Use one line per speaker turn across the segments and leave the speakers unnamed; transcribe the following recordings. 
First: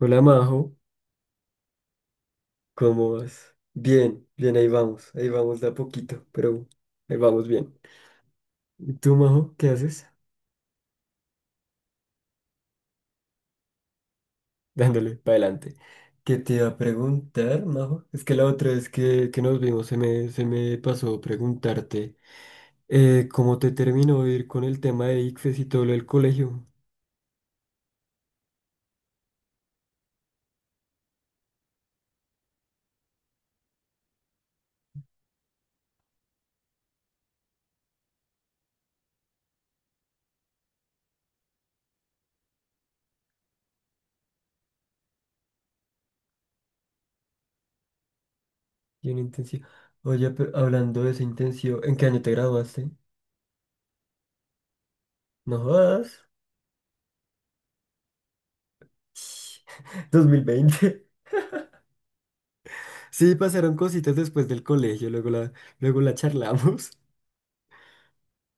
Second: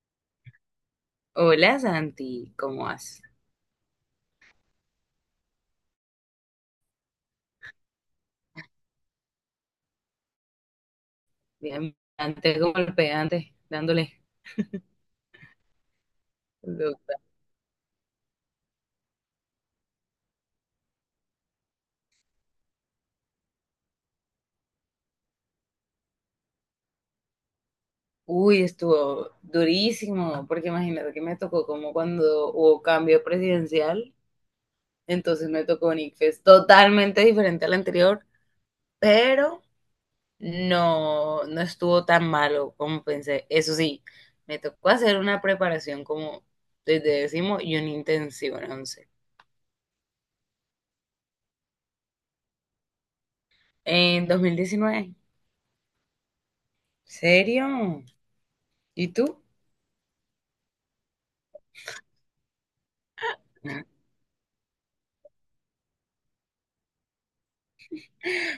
Hola Majo,
Hola Santi, ¿cómo
¿cómo
vas?
vas? Bien, bien, ahí vamos de a poquito, pero ahí vamos bien. ¿Y tú, Majo, qué haces?
Bien, antes como el pegante, dándole.
Dándole para adelante. ¿Qué te iba a
Dura.
preguntar, Majo? Es que la otra vez que nos vimos se me pasó preguntarte cómo te terminó de ir con el tema de ICFES y todo lo del colegio
Uy, estuvo durísimo, porque imagínate que me tocó como cuando hubo cambio presidencial, entonces me tocó un ICFES totalmente diferente al anterior, pero no estuvo tan malo como pensé. Eso sí, me tocó hacer una preparación como desde décimo y un intensivo en once.
y en intensivo. Oye, pero hablando de ese intensivo, ¿en qué año te graduaste?
En 2019.
No jodas.
¿Serio? ¿Y tú?
Dos mil veinte. Sí, pasaron cositas después del colegio, luego la charlamos.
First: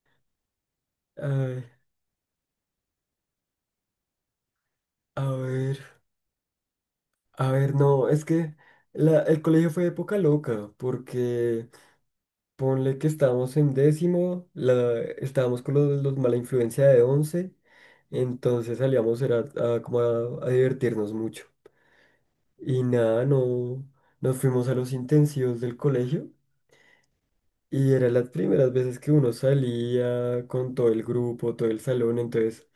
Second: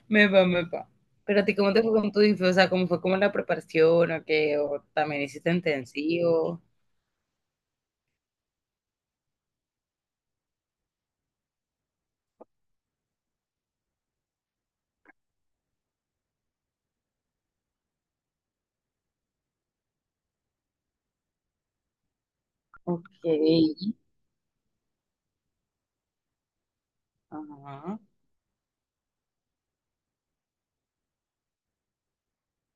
Me va, me va. Pero a ti,
Ay,
¿cómo te fue con tu disfraz? O sea, ¿cómo fue como la preparación o qué? ¿O también
a
hiciste
ver,
intensivo?
a ver, no, es que el colegio fue época loca, porque ponle que estábamos en décimo, estábamos con los mala influencia de once, entonces salíamos era a divertirnos mucho. Y
Ok.
nada, no, nos fuimos a los intensivos del colegio. Y
Ajá.
eran las primeras veces que uno salía con todo el grupo, todo el salón, entonces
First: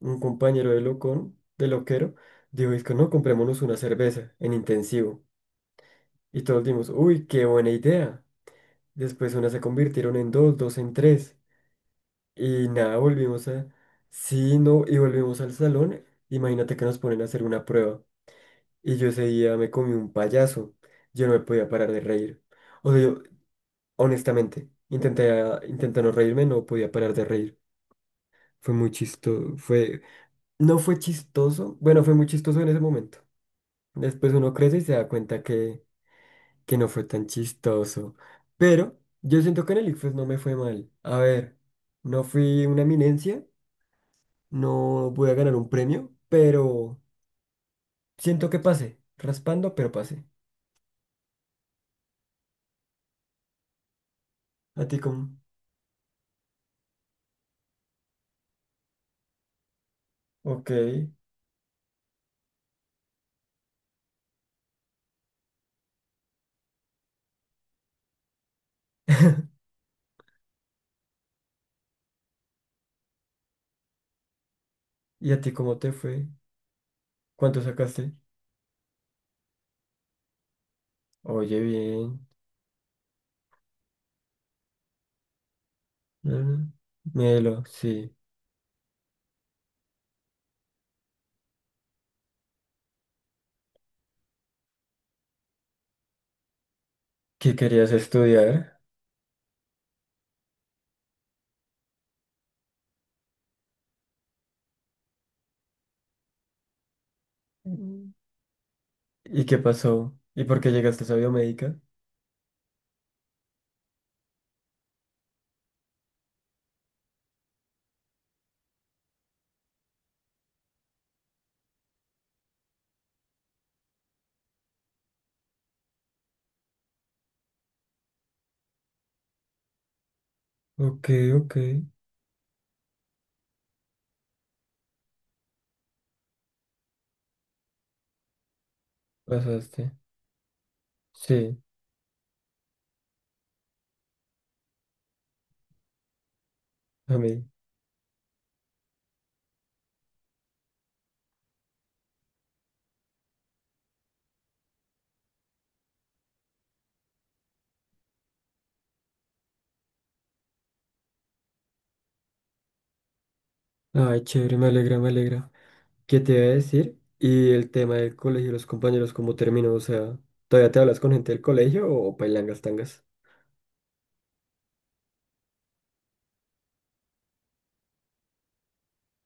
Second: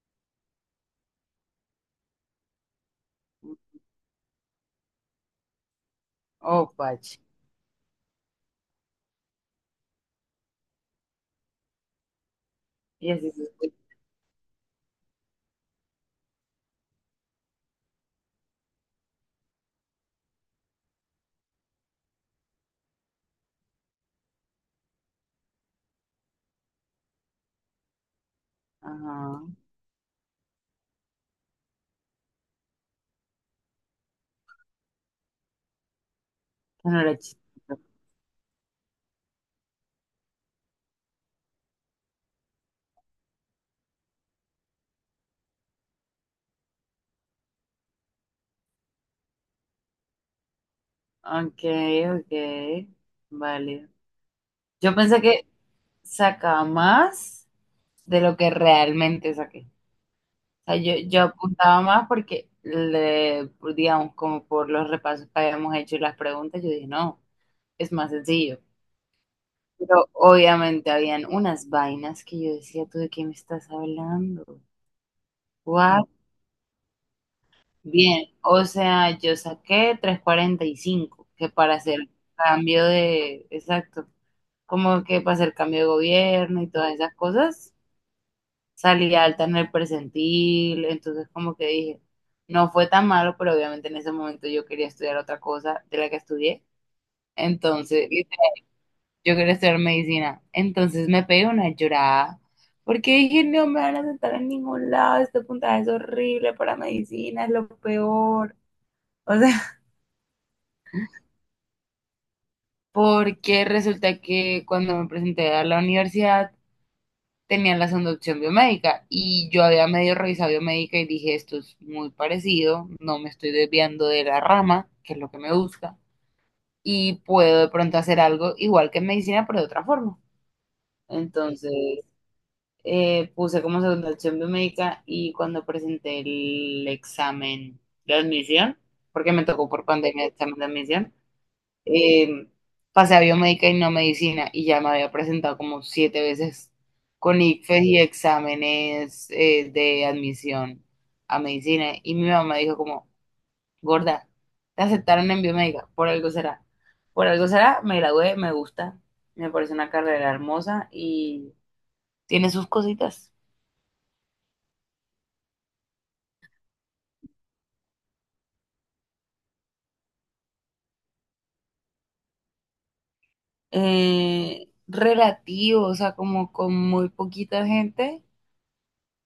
un compañero de locón, de loquero, dijo, es que no, comprémonos una cerveza en intensivo. Y todos
Oh,
dimos,
pach.
uy, qué buena idea. Después unas se convirtieron en dos, dos en tres. Y nada,
Y así
volvimos a...
sucede.
Sí, no, y volvimos al salón. Imagínate que nos ponen a hacer una prueba. Y yo ese día me comí un payaso. Yo no me podía parar de reír. O sea, yo, honestamente, intenté, intenté no reírme, no podía parar de reír. Fue muy
Ajá.
chistoso, fue... No fue chistoso, bueno, fue muy chistoso en ese momento. Después uno crece y se da cuenta que no
Ah, no
fue
era
tan
chistoso.
chistoso. Pero yo siento que en el ICFES no me fue mal. A ver, no fui una eminencia, no voy a ganar un premio, pero siento que pasé. Raspando, pero pasé.
Ok, ok. Vale.
¿A
Yo
ti
pensé
cómo?
que sacaba más de lo que realmente saqué.
Ok.
O sea, yo apuntaba más porque, le, digamos, como por los repasos que habíamos hecho y las preguntas, yo dije, no, es más sencillo. Pero obviamente habían unas vainas que yo decía, ¿tú de qué me estás hablando?
¿Y a ti cómo te
What?
fue? ¿Cuánto sacaste?
Bien, o sea, yo saqué tres cuarenta y cinco que
Oye,
para hacer
bien.
cambio de, exacto, como que para hacer cambio de
Ah,
gobierno y todas esas
melo,
cosas,
sí.
salí alta en el percentil, entonces como que dije, no fue tan malo, pero obviamente en ese momento yo quería estudiar otra cosa de la que estudié,
¿Qué querías
entonces
estudiar?
yo quería estudiar medicina. Entonces me pegué una llorada porque dije, no me van a sentar en ningún lado, este puntaje es horrible para medicina, es lo
Mm.
peor. O
¿Y qué
sea,
pasó? ¿Y por qué llegaste a esa biomédica?
porque resulta que cuando me presenté a la universidad tenían la segunda opción biomédica y yo había medio revisado biomédica y dije, esto es muy parecido, no me estoy desviando de la rama, que es lo que me gusta, y puedo de pronto hacer algo igual que en medicina, pero de otra forma.
Ok, ok.
Entonces, puse como segunda opción biomédica y cuando presenté el examen de admisión, porque me tocó por
Pasaste.
pandemia el examen de admisión,
Sí,
eh, pasé a biomédica y no medicina y ya me había presentado como siete veces
a
con
mí.
ICFES y exámenes de admisión a medicina y mi mamá dijo como, gorda, te aceptaron en biomédica, por algo será. Por algo será, me gradué, me gusta, me parece una carrera hermosa y tiene sus cositas.
Ay, chévere, me alegra, me alegra. ¿Qué te iba a decir? Y el tema del colegio, los compañeros, ¿cómo terminó? O sea, ¿todavía te hablas con gente del colegio o pailangas tangas?
Relativo, o sea, como con muy poquita gente,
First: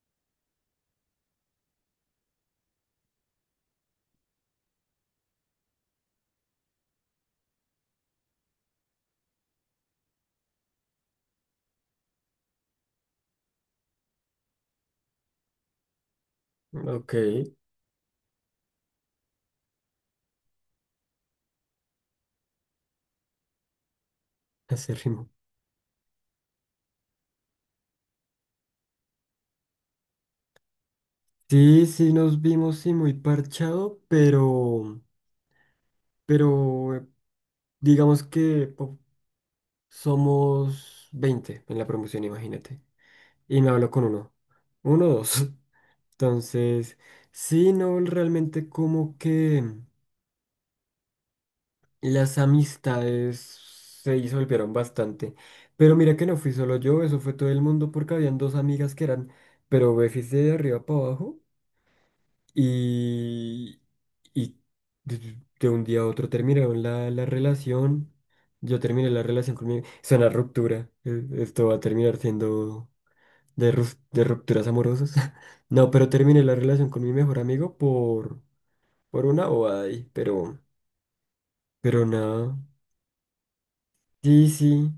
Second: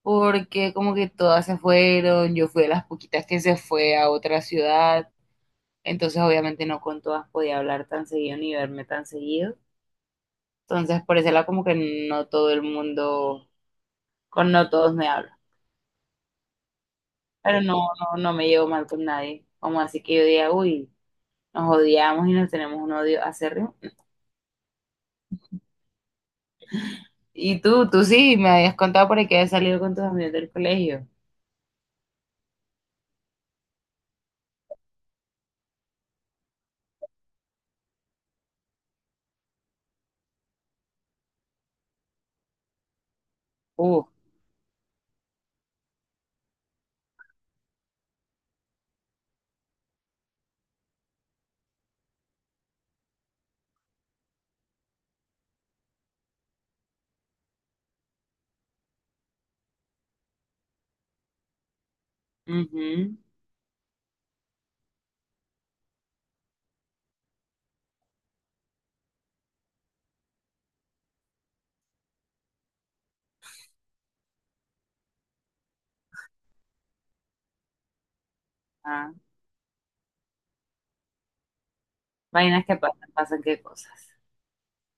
porque como que todas se fueron, yo fui de las poquitas que se fue a otra ciudad, entonces obviamente no con todas podía hablar tan seguido ni verme tan seguido, entonces por ese lado como que no todo el mundo, con no todos me hablo,
Ok,
pero no me llevo mal con nadie, como así que yo diga, uy, nos odiamos y nos tenemos un odio acérrimo.
ese ritmo.
Y tú sí, me habías contado por ahí que habías salido con tus amigos del colegio.
Sí, sí, nos vimos, sí, muy parchado, pero digamos que somos 20 en la promoción, imagínate. Y me hablo con
Uf.
uno, uno o dos. Entonces, sí, no, realmente como que... Las amistades se disolvieron bastante. Pero mira que no fui solo yo, eso fue todo el mundo porque habían dos amigas que eran, pero befis de arriba para abajo
Ujú.
y, y de un día a otro terminaron la relación. Yo terminé la relación con mi... Es una ruptura. Esto va a terminar siendo de rupturas amorosas. No, pero terminé la relación con mi mejor amigo
Ah,
por una bobada ahí, pero nada.
vainas que pasan, pasan qué cosas.
Sí, sí.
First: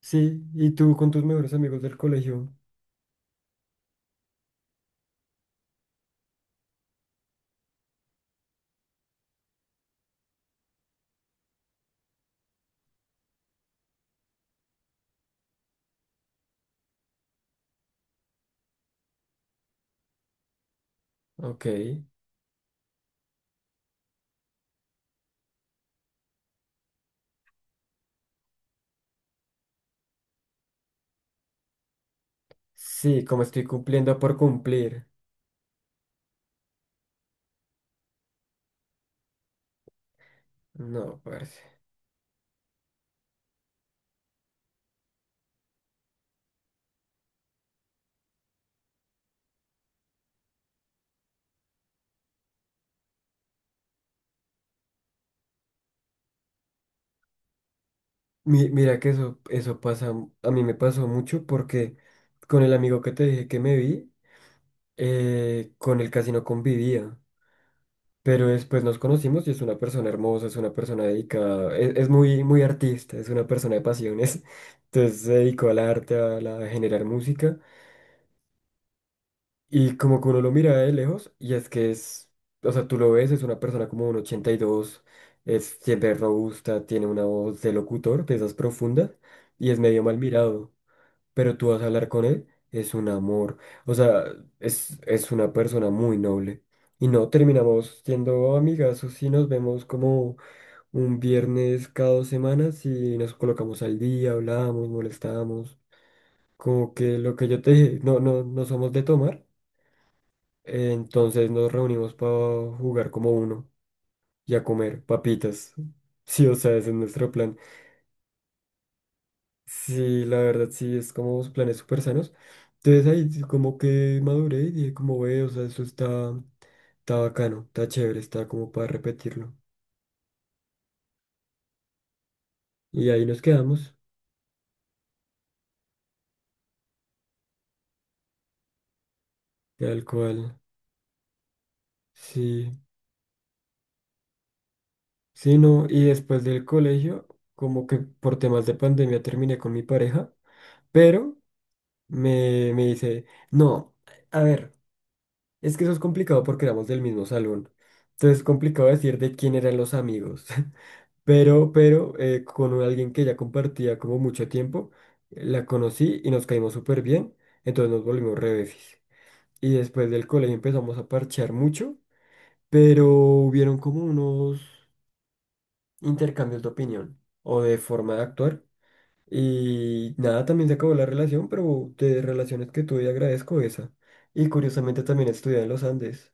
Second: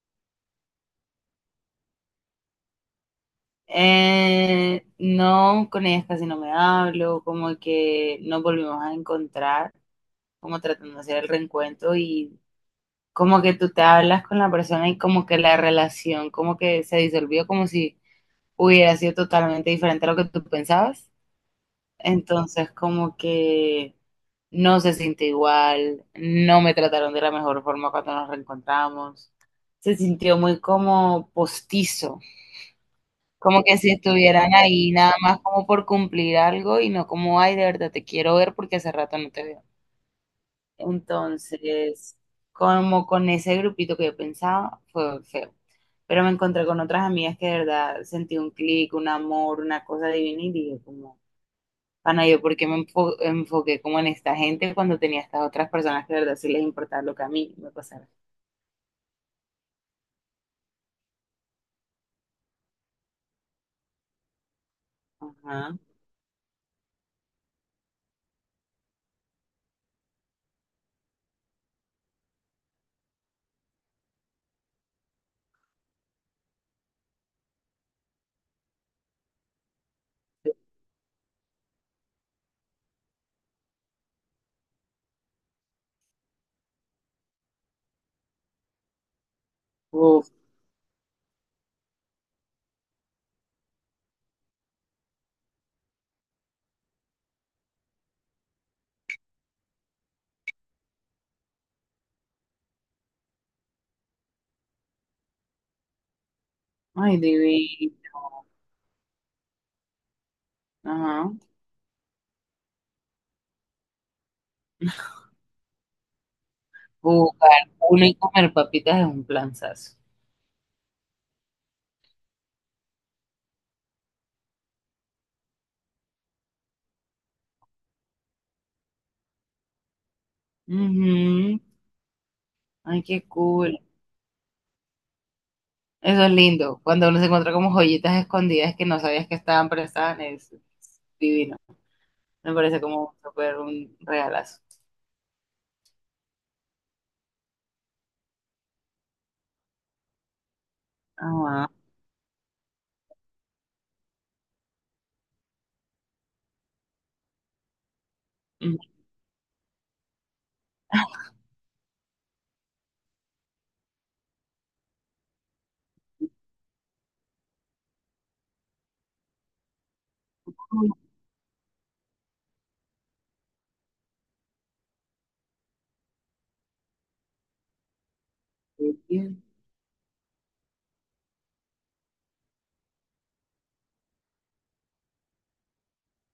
Sí, y tú con tus mejores amigos del colegio.
No, con ellas casi no me hablo, como que nos volvimos a encontrar, como tratando de hacer el reencuentro y como que tú te hablas con la persona y como que la relación como que se disolvió, como si hubiera sido totalmente diferente a lo que tú pensabas.
Ok.
Entonces, como que no se siente igual, no me trataron de la mejor forma cuando nos reencontramos. Se sintió muy como postizo,
Sí, como
como
estoy
que si
cumpliendo por
estuvieran ahí
cumplir.
nada más como por cumplir algo y no como, ay, de verdad te quiero ver porque hace rato no te veo.
No, parce.
Entonces, como con ese grupito que yo pensaba, fue feo. Pero me encontré con otras amigas que de verdad sentí un clic, un amor, una cosa divina y dije como... Ana, yo porque enfoqué como en esta gente cuando tenía estas otras personas que de verdad sí les importaba lo que a mí me pasara.
Mira que eso pasa, a mí me pasó mucho porque con el amigo que te dije que me vi,
Ajá.
con él casi no convivía. Pero después nos conocimos y es una persona hermosa, es una persona dedicada, es muy, muy artista, es una persona de pasiones. Entonces se dedicó al arte, a generar música. Y como que uno lo mira de lejos, y es que es, o sea, tú lo ves, es una persona como un ochenta y dos, es siempre robusta, tiene una voz de locutor, de esas profundas, y es medio mal
Uf,
mirado. Pero tú vas a hablar con él, es un amor. O sea, es una persona muy noble. Y no terminamos siendo amigas o y nos vemos como un viernes cada dos semanas y nos colocamos al día, hablamos, molestamos. Como
ay,
que lo que yo te
divino.
dije, no, no, no somos de tomar. Eh,
Ajá.
Entonces nos reunimos para jugar como uno y a comer papitas. Sí, o sea, ese es nuestro plan.
Jugar uno y comer papitas es un planzazo.
Sí, la verdad, sí, es como planes súper sanos. Entonces ahí sí como que maduré y dije como ve, o sea, eso está, está bacano, está chévere, está como para repetirlo.
Ujú. Ay,
Y
qué
ahí nos
cool.
quedamos,
Eso es lindo. Cuando uno se encuentra como joyitas escondidas que no sabías que estaban, pero
tal
estaban, es
cual.
divino. Me
Sí,
parece como súper un regalazo.
sí, no. Y después del colegio, como que por temas de pandemia terminé con mi pareja, pero
Ajá.
me dice, no, a ver. Es que eso es complicado porque éramos del mismo salón. Entonces es
Ujú.
complicado decir de quién eran los amigos. Pero con alguien que ya compartía como mucho tiempo, la conocí y nos caímos súper bien. Entonces nos volvimos re befis. Y después del colegio empezamos a parchear mucho, pero hubieron como unos intercambios de opinión o de forma de actuar. Y nada, también se acabó la relación, pero de relaciones que tuve agradezco esa. Y curiosamente también estudié en los Andes.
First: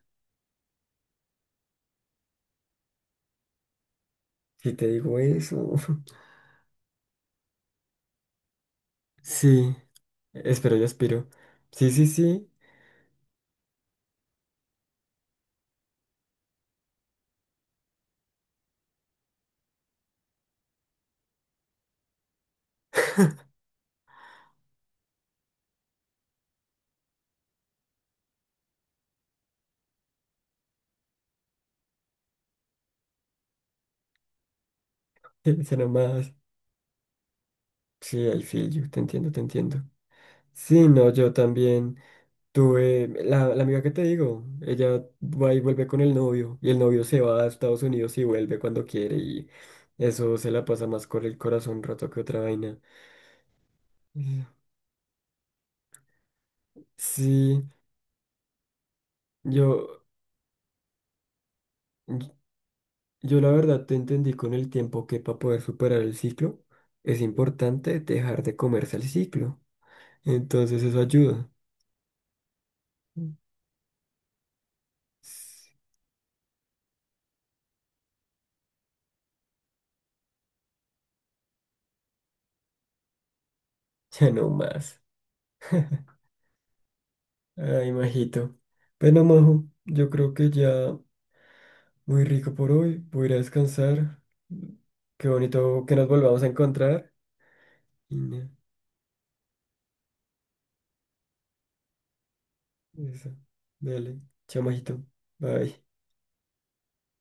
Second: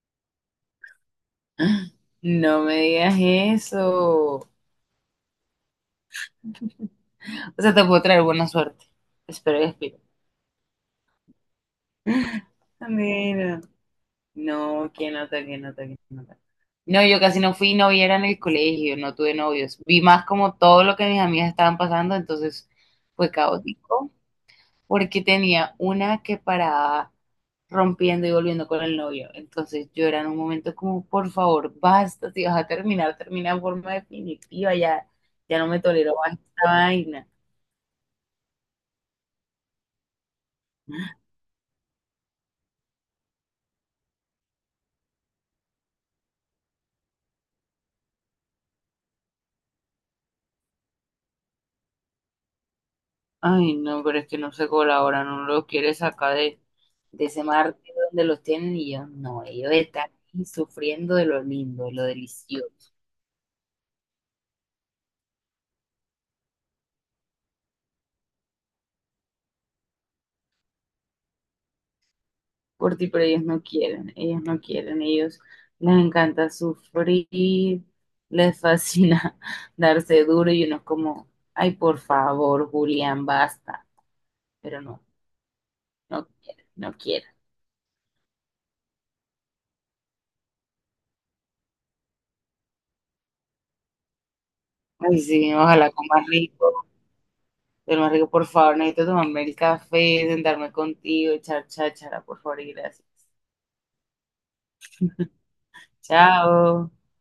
No me digas eso.
Si te digo eso.
O sea, te puedo traer buena suerte. Espero y
Sí,
espero.
espero y aspiro. Sí, sí, sí,
Mira, no, que nota, que nota, que nota. No, yo casi no fui novia era en el colegio, no tuve novios. Vi más como todo lo que mis amigas estaban pasando, entonces fue caótico, porque tenía una que paraba rompiendo y volviendo con el novio. Entonces yo era en un momento como, por favor, basta, si vas a terminar, termina en forma definitiva, ya, ya no me
será
tolero
más.
más esta vaina.
Sí, I feel you, te entiendo, te entiendo. Sí, no, yo también tuve, la amiga que te digo, ella va y vuelve con el novio, y el novio se va a Estados Unidos y vuelve cuando quiere, y eso se la pasa más con el corazón roto que otra vaina.
Ay, no, pero es que
Mm.
no se colaboran, no lo quiere sacar de ese
Sí,
mar donde los tienen y ellos no, ellos
yo,
están ahí sufriendo de lo lindo, de lo delicioso.
yo la verdad te entendí con el tiempo que para poder superar el ciclo, es importante dejar de comerse el ciclo. Entonces eso ayuda.
Por ti, pero ellos no quieren, ellos les encanta sufrir, les fascina darse duro y uno es como, ay, por favor, Julián, basta,
Ya no
pero
más.
no, no quieren.
Ay, majito. Bueno, majo, yo creo que ya muy rico por hoy. Voy a ir a descansar.
Ay,
Qué
sí,
bonito
ojalá
que nos
comas
volvamos a
rico.
encontrar.
Del más
Y
rico, por
nada,
favor, necesito tomarme el café, sentarme contigo, echar cháchara, por favor, y gracias.
eso. Dale. Chao, majito. Bye.
Chao.